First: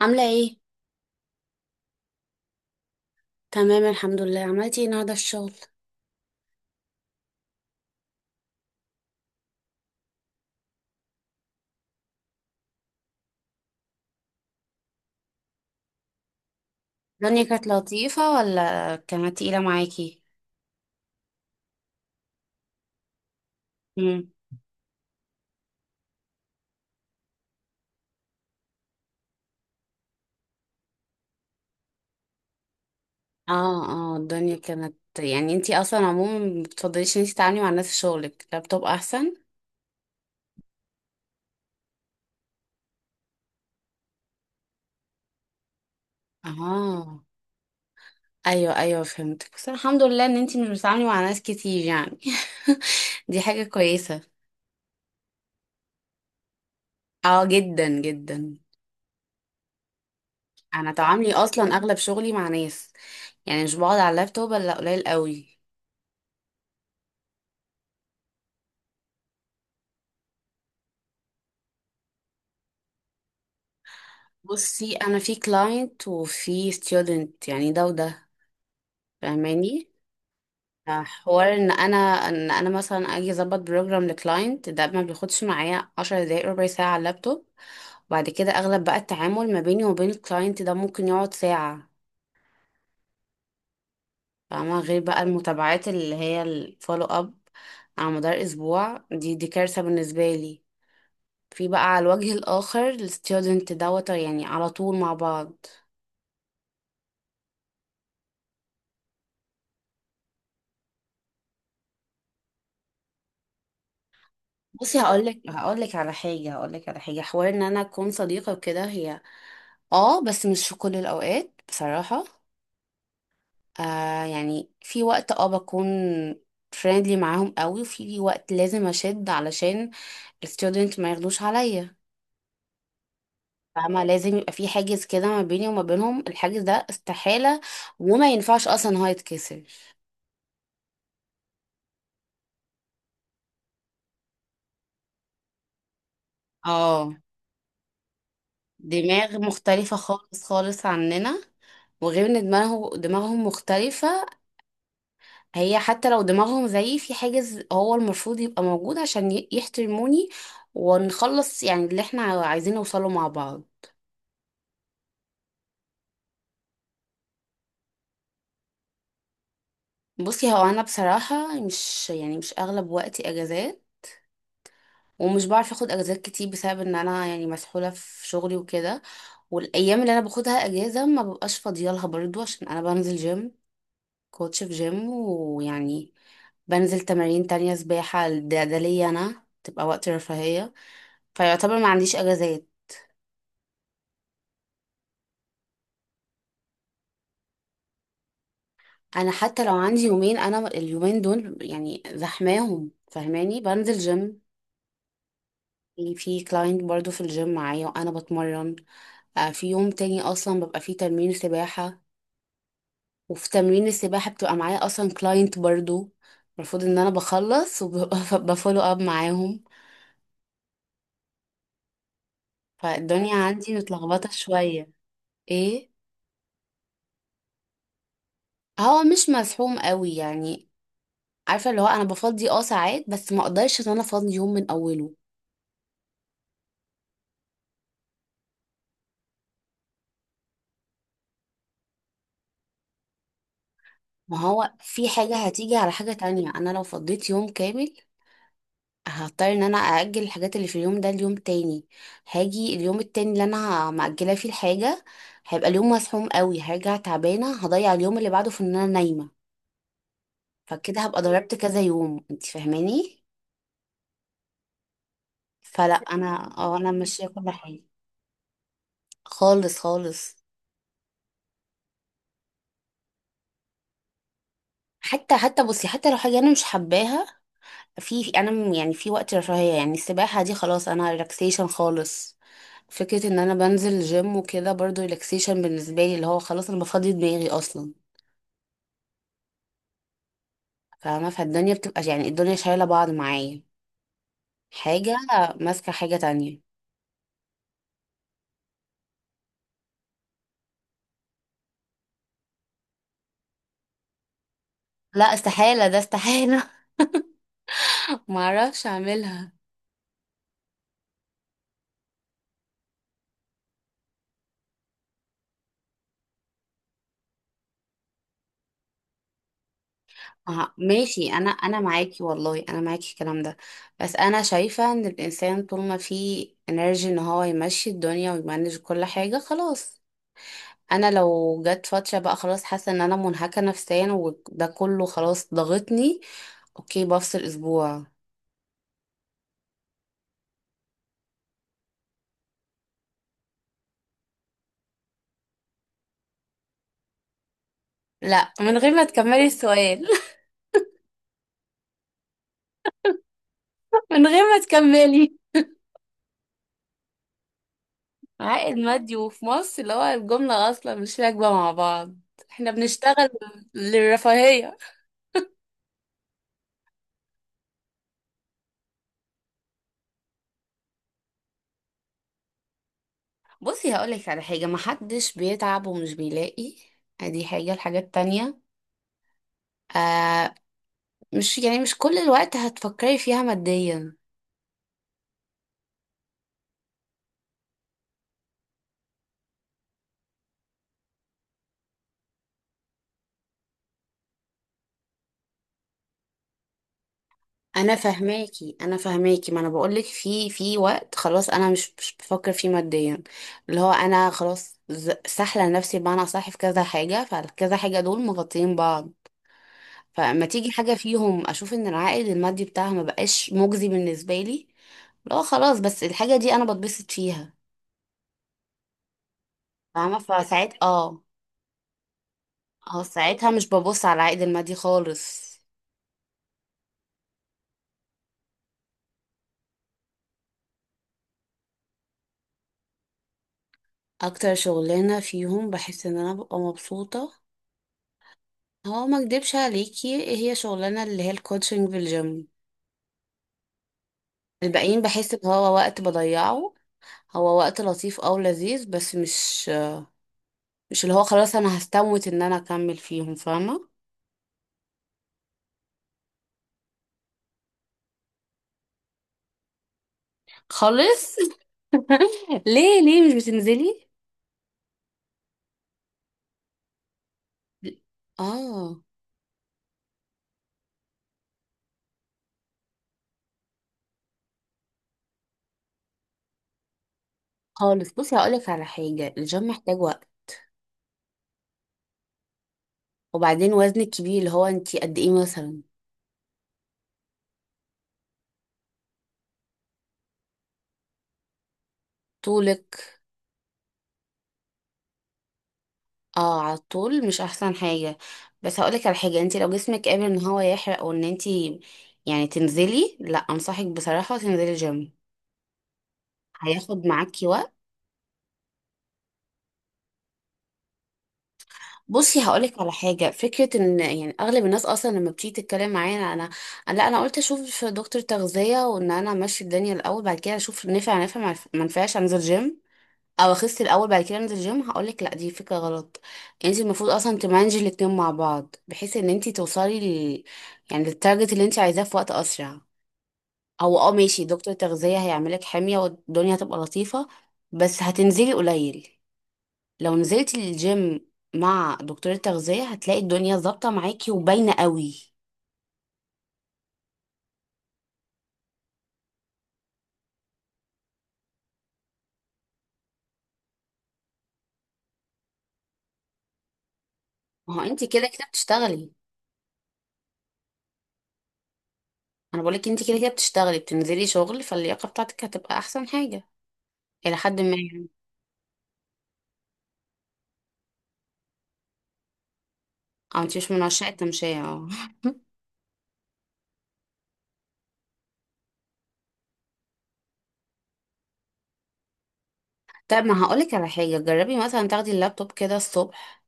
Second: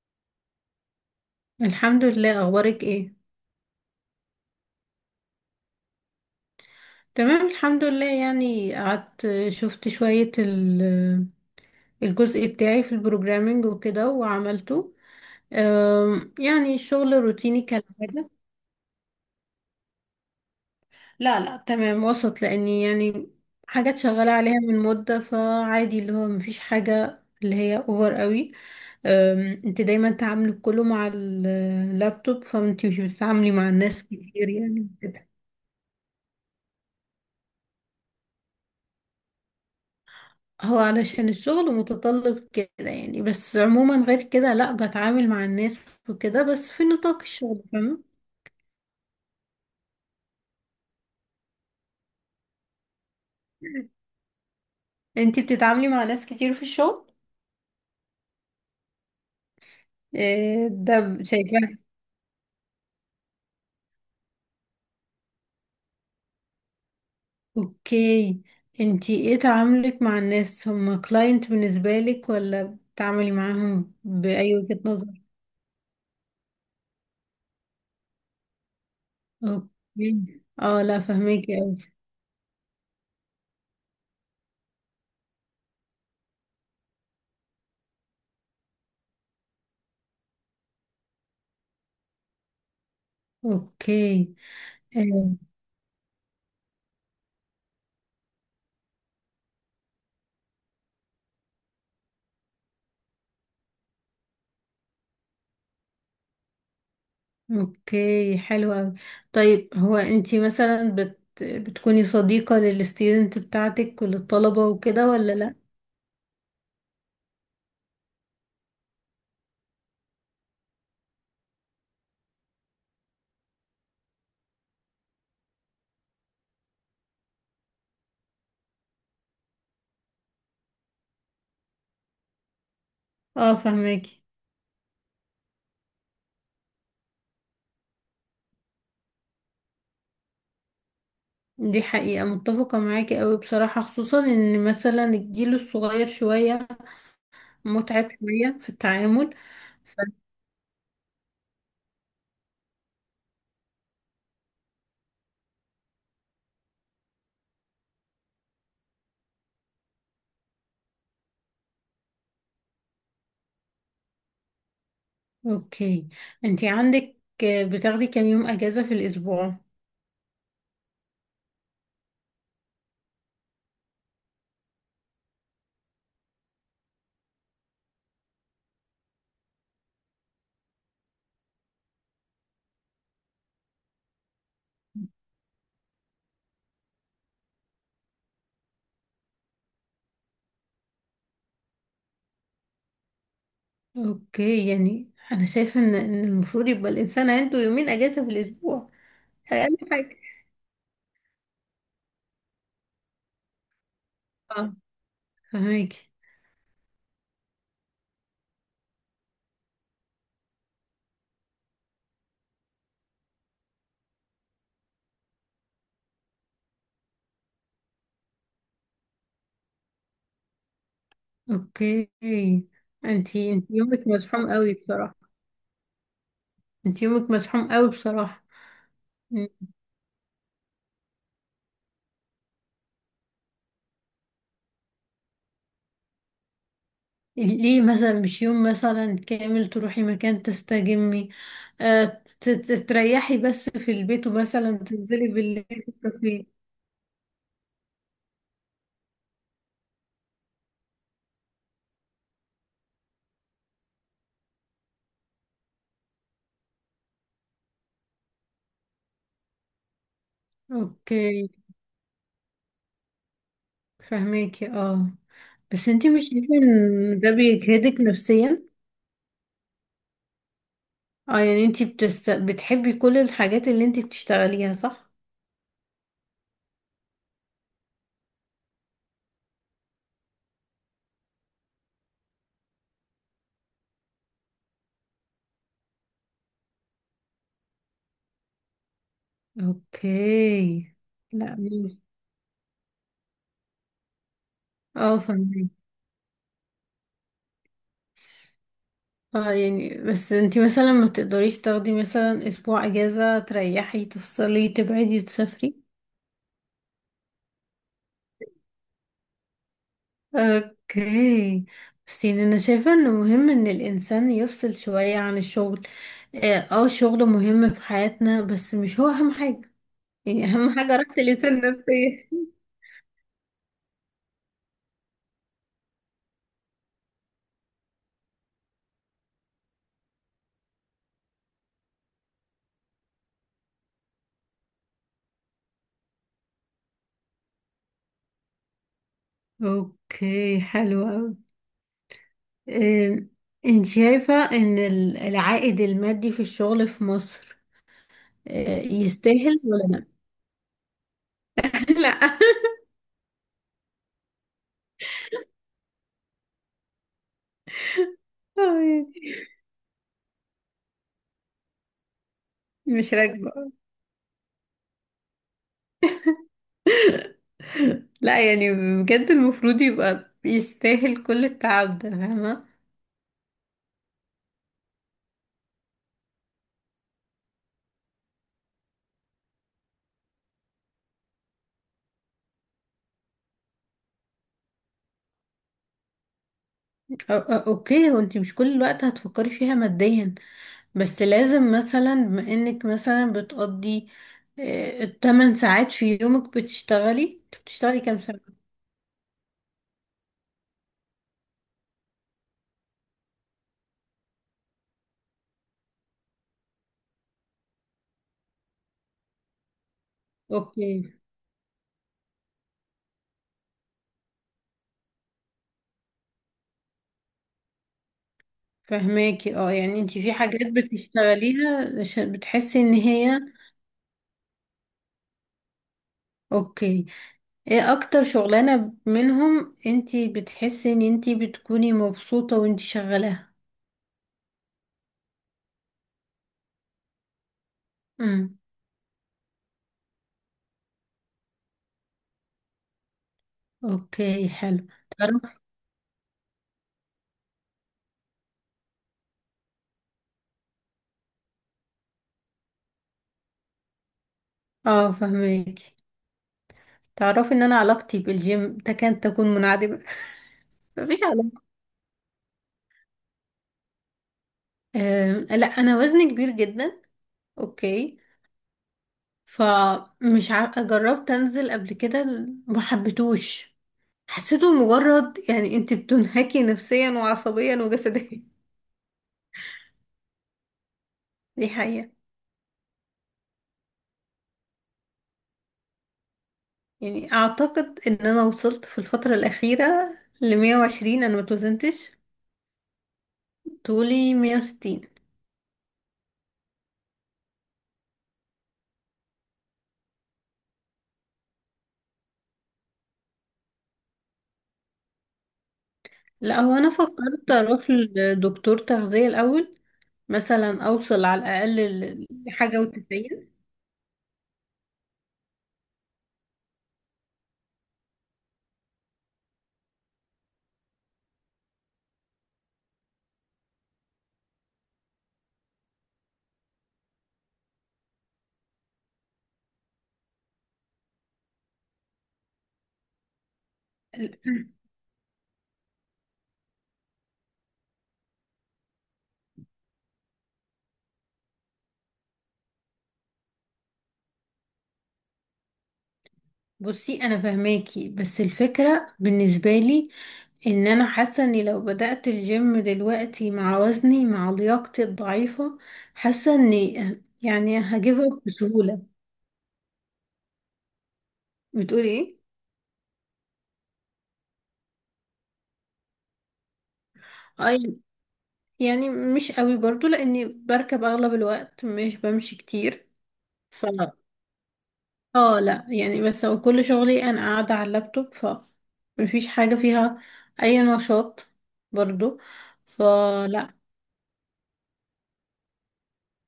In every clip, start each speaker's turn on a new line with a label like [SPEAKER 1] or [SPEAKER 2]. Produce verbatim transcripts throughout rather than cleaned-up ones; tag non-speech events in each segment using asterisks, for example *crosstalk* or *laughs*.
[SPEAKER 1] عاملة ايه؟
[SPEAKER 2] الحمد لله، اخبارك ايه؟
[SPEAKER 1] تمام، الحمد لله. عملتي ايه النهاردة في الشغل؟
[SPEAKER 2] تمام الحمد لله، يعني قعدت شفت شوية ال- الجزء بتاعي في البروجرامينج وكده وعملته. أم، يعني الشغل
[SPEAKER 1] الدنيا
[SPEAKER 2] الروتيني
[SPEAKER 1] كانت
[SPEAKER 2] كالعادة.
[SPEAKER 1] لطيفة ولا كانت تقيلة معاكي؟
[SPEAKER 2] لا لا، تمام وسط، لاني يعني حاجات
[SPEAKER 1] مم.
[SPEAKER 2] شغالة عليها من مدة، فعادي اللي هو مفيش حاجة اللي هي اوفر قوي. أم، انت دايما تعاملي كله مع اللابتوب، فانت مش بتتعاملي مع الناس
[SPEAKER 1] اه اه
[SPEAKER 2] كتير
[SPEAKER 1] الدنيا
[SPEAKER 2] يعني.
[SPEAKER 1] كانت، يعني انتي اصلا عموما ما بتفضليش ان انتي تتعاملي مع الناس في شغلك، لابتوب احسن؟
[SPEAKER 2] هو علشان الشغل متطلب كده يعني، بس عموما غير كده لا بتعامل مع الناس وكده، بس في نطاق
[SPEAKER 1] اه.
[SPEAKER 2] الشغل، فاهمة؟
[SPEAKER 1] ايوه ايوه، فهمتك. بس الحمد لله ان انتي مش بتتعاملي مع ناس كتير يعني. *laughs* دي حاجة كويسة.
[SPEAKER 2] انتي بتتعاملي مع ناس كتير في الشغل؟
[SPEAKER 1] اه جدا جدا.
[SPEAKER 2] إيه
[SPEAKER 1] انا
[SPEAKER 2] ده
[SPEAKER 1] تعاملي
[SPEAKER 2] شايفاه.
[SPEAKER 1] اصلا اغلب شغلي مع ناس، يعني مش بقعد على اللابتوب الا قليل قوي.
[SPEAKER 2] اوكي، انتي ايه تعاملك مع الناس؟ هما كلاينت بالنسبة لك، ولا بتعاملي معاهم بأي وجهة
[SPEAKER 1] بصي،
[SPEAKER 2] نظر؟
[SPEAKER 1] انا في كلاينت وفي ستودنت، يعني ده وده، فاهماني.
[SPEAKER 2] اوكي، اه، لا
[SPEAKER 1] حوار
[SPEAKER 2] فهميكي
[SPEAKER 1] ان
[SPEAKER 2] اوي.
[SPEAKER 1] انا ان انا مثلا اجي اظبط بروجرام لكلاينت، ده ما بياخدش معايا 10 دقايق، ربع ساعه على اللابتوب. وبعد كده اغلب بقى التعامل ما بيني وبين الكلاينت ده، ممكن يقعد ساعه.
[SPEAKER 2] اوكي.
[SPEAKER 1] فاهمه؟ غير بقى
[SPEAKER 2] آه.
[SPEAKER 1] المتابعات اللي هي الفولو اب على مدار اسبوع، دي دي كارثه بالنسبه لي. في بقى على الوجه الاخر الستودنت، دوت يعني على طول مع بعض.
[SPEAKER 2] اوكي، حلو قوي. طيب، هو انتي مثلا بت... بتكوني صديقة للستودنت بتاعتك وللطلبة
[SPEAKER 1] بصي،
[SPEAKER 2] وكده، ولا
[SPEAKER 1] هقولك
[SPEAKER 2] لا؟
[SPEAKER 1] هقولك على حاجة هقولك على حاجة حوار ان انا اكون صديقة وكده. هي اه، بس مش في كل الاوقات بصراحة. آه يعني، في وقت اه بكون فريندلي معاهم قوي، وفي وقت لازم اشد علشان الستودنت ما ياخدوش عليا.
[SPEAKER 2] اه،
[SPEAKER 1] فاهمة؟
[SPEAKER 2] فهماكي.
[SPEAKER 1] لازم يبقى في حاجز كده ما بيني وما بينهم. الحاجز ده استحالة، وما ينفعش اصلا إن هو يتكسر.
[SPEAKER 2] دي حقيقة، متفقة معاكي قوي بصراحة، خصوصا ان مثلا الجيل الصغير شوية
[SPEAKER 1] اه.
[SPEAKER 2] متعب شوية في التعامل.
[SPEAKER 1] دماغ
[SPEAKER 2] ف...
[SPEAKER 1] مختلفة خالص خالص عننا. وغير ان دماغه دماغهم مختلفة. هي حتى لو دماغهم زيي، في حاجز هو المفروض يبقى موجود عشان ي- يحترموني، ونخلص يعني اللي احنا عايزين نوصله مع بعض.
[SPEAKER 2] اوكي، انتي عندك بتاخدي كام يوم اجازة في الاسبوع؟
[SPEAKER 1] بصي، هو انا بصراحة مش يعني مش اغلب وقتي اجازات. ومش بعرف اخد اجازات كتير بسبب ان انا يعني مسحولة في شغلي وكده. والايام اللي انا باخدها اجازة ما ببقاش فاضية لها برضو، عشان انا بنزل جيم، كوتش في جيم، ويعني بنزل تمارين تانية، سباحة. ده ده ليا انا تبقى وقت رفاهية، فيعتبر ما عنديش اجازات.
[SPEAKER 2] اوكي، يعني انا شايفة ان إن المفروض يبقى الانسان عنده يومين اجازة في الاسبوع،
[SPEAKER 1] انا حتى لو
[SPEAKER 2] اقل
[SPEAKER 1] عندي
[SPEAKER 2] حاجة.
[SPEAKER 1] يومين، انا اليومين دول يعني زحماهم، فاهماني، بنزل جيم.
[SPEAKER 2] اه، فهماكي.
[SPEAKER 1] في كلاينت برضو في الجيم معايا وانا بتمرن. آه، في يوم تاني اصلا ببقى فيه تمرين سباحة. وفي تمرين السباحة بتبقى معايا اصلا كلاينت برضو. المفروض ان انا بخلص وبفولو *laughs* اب معاهم.
[SPEAKER 2] اوكي،
[SPEAKER 1] فالدنيا
[SPEAKER 2] انتي انتي
[SPEAKER 1] عندي
[SPEAKER 2] يومك
[SPEAKER 1] متلخبطة
[SPEAKER 2] مزحوم قوي
[SPEAKER 1] شوية.
[SPEAKER 2] بصراحة.
[SPEAKER 1] ايه.
[SPEAKER 2] انتي يومك مزحوم قوي بصراحة.
[SPEAKER 1] هو مش
[SPEAKER 2] م-
[SPEAKER 1] مزحوم قوي يعني. عارفة اللي هو انا بفضي اه ساعات، بس ما اقدرش ان انا افضي يوم من اوله.
[SPEAKER 2] ليه مثلا مش يوم مثلا كامل تروحي مكان تستجمي؟ آه، ت- ت- تريحي بس في البيت،
[SPEAKER 1] ما هو
[SPEAKER 2] ومثلا
[SPEAKER 1] في
[SPEAKER 2] تنزلي
[SPEAKER 1] حاجة
[SPEAKER 2] بالليل
[SPEAKER 1] هتيجي
[SPEAKER 2] في
[SPEAKER 1] على حاجة تانية.
[SPEAKER 2] الكافيه.
[SPEAKER 1] أنا لو فضيت يوم كامل، هضطر إن أنا أأجل الحاجات اللي في اليوم ده ليوم تاني. هاجي اليوم التاني اللي أنا مأجلة فيه الحاجة، هيبقى اليوم مزحوم قوي، هرجع تعبانة، هضيع اليوم اللي بعده في إن أنا نايمة. فكده هبقى
[SPEAKER 2] اوكي،
[SPEAKER 1] ضربت كذا يوم، أنت فاهماني.
[SPEAKER 2] فهماكي، اه. بس
[SPEAKER 1] فلا،
[SPEAKER 2] انتي مش شايفة
[SPEAKER 1] أنا اه، أنا
[SPEAKER 2] ان
[SPEAKER 1] ماشية
[SPEAKER 2] ده
[SPEAKER 1] كل حاجة.
[SPEAKER 2] بيجهدك نفسيا؟
[SPEAKER 1] خالص خالص.
[SPEAKER 2] اه، يعني انتي بتست... بتحبي كل الحاجات اللي انتي بتشتغليها، صح؟
[SPEAKER 1] حتى حتى بصي، حتى لو حاجة أنا مش حباها، في انا م- يعني في وقت رفاهية، يعني السباحة دي خلاص انا ريلاكسيشن خالص. فكرة ان انا بنزل جيم وكده برضو ريلاكسيشن بالنسبة لي، اللي هو خلاص انا بفضي دماغي اصلا.
[SPEAKER 2] اوكي.
[SPEAKER 1] فاهمة؟
[SPEAKER 2] لا،
[SPEAKER 1] فالدنيا بتبقى يعني، الدنيا شايلة بعض معايا. حاجة
[SPEAKER 2] اه، فهماكي.
[SPEAKER 1] ماسكة حاجة تانية.
[SPEAKER 2] اه، يعني بس انتي مثلا ما تقدريش تاخدي مثلا اسبوع اجازة، تريحي، تفصلي، تبعدي،
[SPEAKER 1] لا
[SPEAKER 2] تسافري؟
[SPEAKER 1] استحالة، ده استحالة. *laughs* معرفش اعملها.
[SPEAKER 2] اوكي، بس يعني انا شايفة انه مهم ان الانسان يفصل شوية عن الشغل. اه، آه، الشغل مهم في حياتنا، بس مش هو اهم حاجة. يعني اهم
[SPEAKER 1] آه،
[SPEAKER 2] *laughs* حاجة راحة
[SPEAKER 1] ماشي. انا
[SPEAKER 2] الانسان
[SPEAKER 1] انا معاكي
[SPEAKER 2] النفسية. *laughs*
[SPEAKER 1] والله، انا معاكي في الكلام ده. بس انا شايفة ان الانسان طول ما فيه انرجي ان هو يمشي الدنيا ويمانج كل حاجة، خلاص. انا لو جت فتره بقى خلاص حاسه ان انا منهكه نفسيا، وده كله خلاص ضغطني، اوكي، بفصل اسبوع.
[SPEAKER 2] اوكي، حلو اوي. آم، انت شايفة ان ال- العائد المادي في الشغل في مصر،
[SPEAKER 1] لا، من
[SPEAKER 2] آه،
[SPEAKER 1] غير ما تكملي
[SPEAKER 2] يستاهل ولا
[SPEAKER 1] السؤال.
[SPEAKER 2] لا؟ *laughs*
[SPEAKER 1] *laughs* من غير ما تكملي،
[SPEAKER 2] لا،
[SPEAKER 1] عائد مادي
[SPEAKER 2] *laughs*
[SPEAKER 1] وفي مصر، اللي هو الجمله اصلا مش راكبه مع بعض. احنا
[SPEAKER 2] مش
[SPEAKER 1] بنشتغل
[SPEAKER 2] راكبة.
[SPEAKER 1] للرفاهيه.
[SPEAKER 2] لا يعني، بجد المفروض يبقى يستاهل كل التعب ده، فاهمة؟
[SPEAKER 1] بصي هقولك على حاجه، محدش بيتعب ومش بيلاقي. ادي حاجه الحاجات التانية. آه. مش يعني مش كل الوقت هتفكري فيها ماديا.
[SPEAKER 2] أو- أو- اوكي، وانتي مش كل الوقت هتفكري فيها ماديا. بس لازم مثلا، بما انك مثلا بتقضي آه، التمن ساعات في يومك بتشتغلي، انت
[SPEAKER 1] انا
[SPEAKER 2] بتشتغلي كام ساعة؟
[SPEAKER 1] فهماكي، انا فهماكي. ما انا بقولك في في وقت خلاص انا مش مش بفكر فيه ماديا. اللي هو انا خلاص ز- سحله نفسي بمعنى صح. في كذا حاجه فكذا حاجه، دول مغطيين بعض. فما تيجي حاجه
[SPEAKER 2] اوكي،
[SPEAKER 1] فيهم اشوف ان العائد المادي بتاعها ما بقاش مجزي بالنسبه لي، لا خلاص. بس الحاجه دي انا بتبسط فيها.
[SPEAKER 2] فهماكي. اه، يعني انت
[SPEAKER 1] فاهمه؟
[SPEAKER 2] في حاجات
[SPEAKER 1] فساعات اه،
[SPEAKER 2] بتشتغليها عشان بتحسي ان
[SPEAKER 1] اه
[SPEAKER 2] هي
[SPEAKER 1] ساعتها مش ببص على العائد المادي خالص.
[SPEAKER 2] اوكي. ايه اكتر شغلانة منهم انت بتحسي ان انت بتكوني مبسوطة وانت شغالاها؟
[SPEAKER 1] اكتر شغلانه فيهم بحس ان انا ببقى مبسوطه،
[SPEAKER 2] امم.
[SPEAKER 1] هو ما اكدبش عليكي هي شغلانه اللي هي الكوتشنج في الجيم.
[SPEAKER 2] اوكي، حلو.
[SPEAKER 1] الباقيين بحس ان
[SPEAKER 2] تعرف.
[SPEAKER 1] هو وقت بضيعه. هو وقت لطيف او لذيذ، بس مش مش اللي هو خلاص انا هستموت ان انا اكمل فيهم، فاهمه؟
[SPEAKER 2] اه، فهمك. تعرفي ان انا علاقتي بالجيم تكاد تكون منعدمه. *laughs* مفيش
[SPEAKER 1] خالص.
[SPEAKER 2] علاقه.
[SPEAKER 1] *laughs* ليه ليه مش بتنزلي؟
[SPEAKER 2] آم، لا، انا وزني كبير جدا. اوكي.
[SPEAKER 1] اه.
[SPEAKER 2] فمش ع... جربت انزل قبل كده. ما حبيتوش. حسيته مجرد يعني انت بتنهكي نفسيا وعصبيا
[SPEAKER 1] خالص. بصي
[SPEAKER 2] وجسديا.
[SPEAKER 1] هقولك على حاجه، الجيم محتاج وقت.
[SPEAKER 2] *laughs* دي حقيقه.
[SPEAKER 1] وبعدين وزنك كبير، اللي هو انتي قد ايه مثلا؟
[SPEAKER 2] يعني اعتقد ان انا وصلت في الفتره الاخيره ل مية وعشرين، انا ما توزنتش.
[SPEAKER 1] طولك؟
[SPEAKER 2] طولي مية وستين.
[SPEAKER 1] اه. على طول مش احسن حاجه، بس هقولك على حاجه، انت لو جسمك قابل ان هو يحرق او ان انت يعني تنزلي، لا، انصحك بصراحه تنزلي جيم.
[SPEAKER 2] لا هو، انا
[SPEAKER 1] هياخد معاكي
[SPEAKER 2] فكرت
[SPEAKER 1] وقت.
[SPEAKER 2] اروح لدكتور تغذية الاول، مثلا اوصل على الاقل ل-
[SPEAKER 1] بصي هقولك
[SPEAKER 2] لحاجة
[SPEAKER 1] على حاجه،
[SPEAKER 2] وتسعين.
[SPEAKER 1] فكره ان يعني اغلب الناس اصلا لما بتيجي تتكلم معايا انا، لا انا قلت اشوف دكتور تغذيه وان انا امشي الدنيا الاول، بعد كده اشوف نفع نفع ما ما نفعش انزل جيم، او اخس الاول بعد كده انزل الجيم، هقولك لا، دي فكره غلط. انت المفروض اصلا تمانجي الاتنين مع بعض، بحيث ان انت توصلي ل... يعني للتارجت اللي انت عايزاه في وقت اسرع. هو اه ماشي، دكتور
[SPEAKER 2] *clears throat*
[SPEAKER 1] تغذيه هيعملك حميه والدنيا هتبقى لطيفه، بس هتنزلي قليل. لو نزلتي الجيم مع دكتور التغذيه، هتلاقي الدنيا ظابطه معاكي وباينه قوي.
[SPEAKER 2] بصي، انا فهماكي، بس الفكرة بالنسبة لي ان انا حاسة اني لو بدأت الجيم دلوقتي مع وزني مع لياقتي الضعيفة، حاسة اني *clears throat*
[SPEAKER 1] ما
[SPEAKER 2] يعني
[SPEAKER 1] هو انت
[SPEAKER 2] هجيب
[SPEAKER 1] كده
[SPEAKER 2] اب
[SPEAKER 1] كده
[SPEAKER 2] بسهولة.
[SPEAKER 1] بتشتغلي.
[SPEAKER 2] بتقولي ايه؟
[SPEAKER 1] انا بقولك انت كده كده بتشتغلي، بتنزلي شغل، فاللياقه بتاعتك هتبقى احسن حاجه الى حد ما
[SPEAKER 2] أي.
[SPEAKER 1] يعني.
[SPEAKER 2] يعني مش قوي برضو، لاني بركب اغلب الوقت، مش بمشي كتير.
[SPEAKER 1] او انت مش من عشاق التمشيه؟ اه. *laughs*
[SPEAKER 2] اه لا يعني، بس هو كل شغلي انا قاعدة على اللابتوب، ف مفيش حاجة فيها اي نشاط برضو،
[SPEAKER 1] طب ما هقولك
[SPEAKER 2] فلا.
[SPEAKER 1] على حاجة، جربي مثلا تاخدي اللابتوب كده الصبح،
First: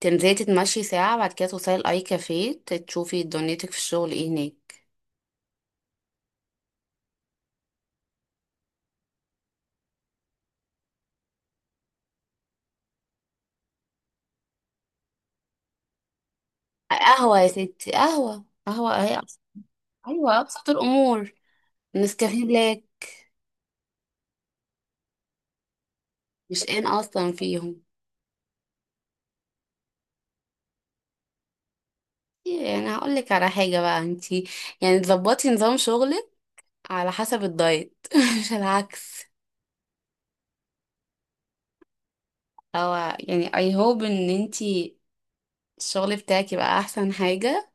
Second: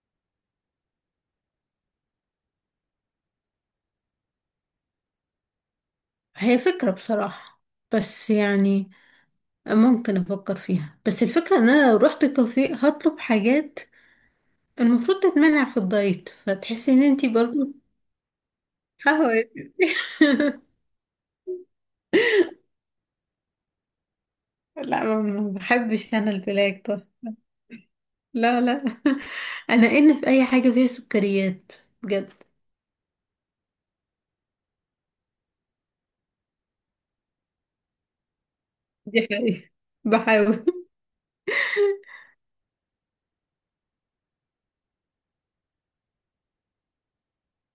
[SPEAKER 1] تنزلي تتمشي ساعة، بعد كده توصلي الأي كافيه، تشوفي دنيتك في الشغل ايه هناك.
[SPEAKER 2] هي فكرة بصراحة، بس يعني ممكن افكر فيها، بس الفكرة ان انا لو رحت كافيه هطلب حاجات المفروض تتمنع في الدايت، فتحسي ان انتي
[SPEAKER 1] قهوة يا
[SPEAKER 2] برضو
[SPEAKER 1] ستي، قهوة قهوة اهي،
[SPEAKER 2] قهوة
[SPEAKER 1] أبس-
[SPEAKER 2] يا
[SPEAKER 1] أيوة
[SPEAKER 2] ستي.
[SPEAKER 1] أبسط
[SPEAKER 2] *laughs*
[SPEAKER 1] الأمور، نسكافيه بلاك.
[SPEAKER 2] لا، ما ما بحبش انا
[SPEAKER 1] مش
[SPEAKER 2] البلاك
[SPEAKER 1] ان
[SPEAKER 2] ده.
[SPEAKER 1] أصلا فيهم.
[SPEAKER 2] لا، لا. *laughs* انا ان في اي حاجة فيها سكريات، بجد،
[SPEAKER 1] يعني هقولك على حاجة بقى، انتي يعني تظبطي نظام شغلك على حسب الدايت، *laughs* مش
[SPEAKER 2] دي
[SPEAKER 1] العكس.
[SPEAKER 2] حقيقة. بحاول. *laughs*
[SPEAKER 1] أو يعني I hope ان انتي الشغل بتاعك يبقى أحسن حاجة.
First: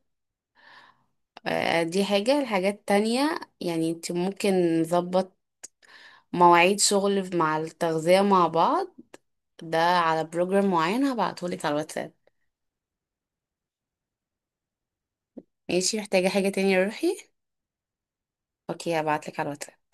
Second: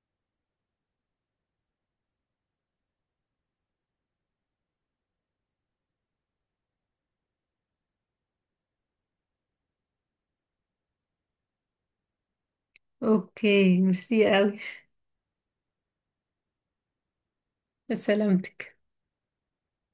[SPEAKER 1] آه، دي حاجة الحاجات التانية. يعني انت ممكن نظبط مواعيد شغل مع التغذية مع بعض، ده على بروجرام معين هبعتهولك على الواتساب.
[SPEAKER 2] اوكي، ميرسي قوي.
[SPEAKER 1] ماشي، محتاجة حاجة تانية يا روحي؟
[SPEAKER 2] سلامتك.
[SPEAKER 1] اوكي، هبعتلك على الواتساب.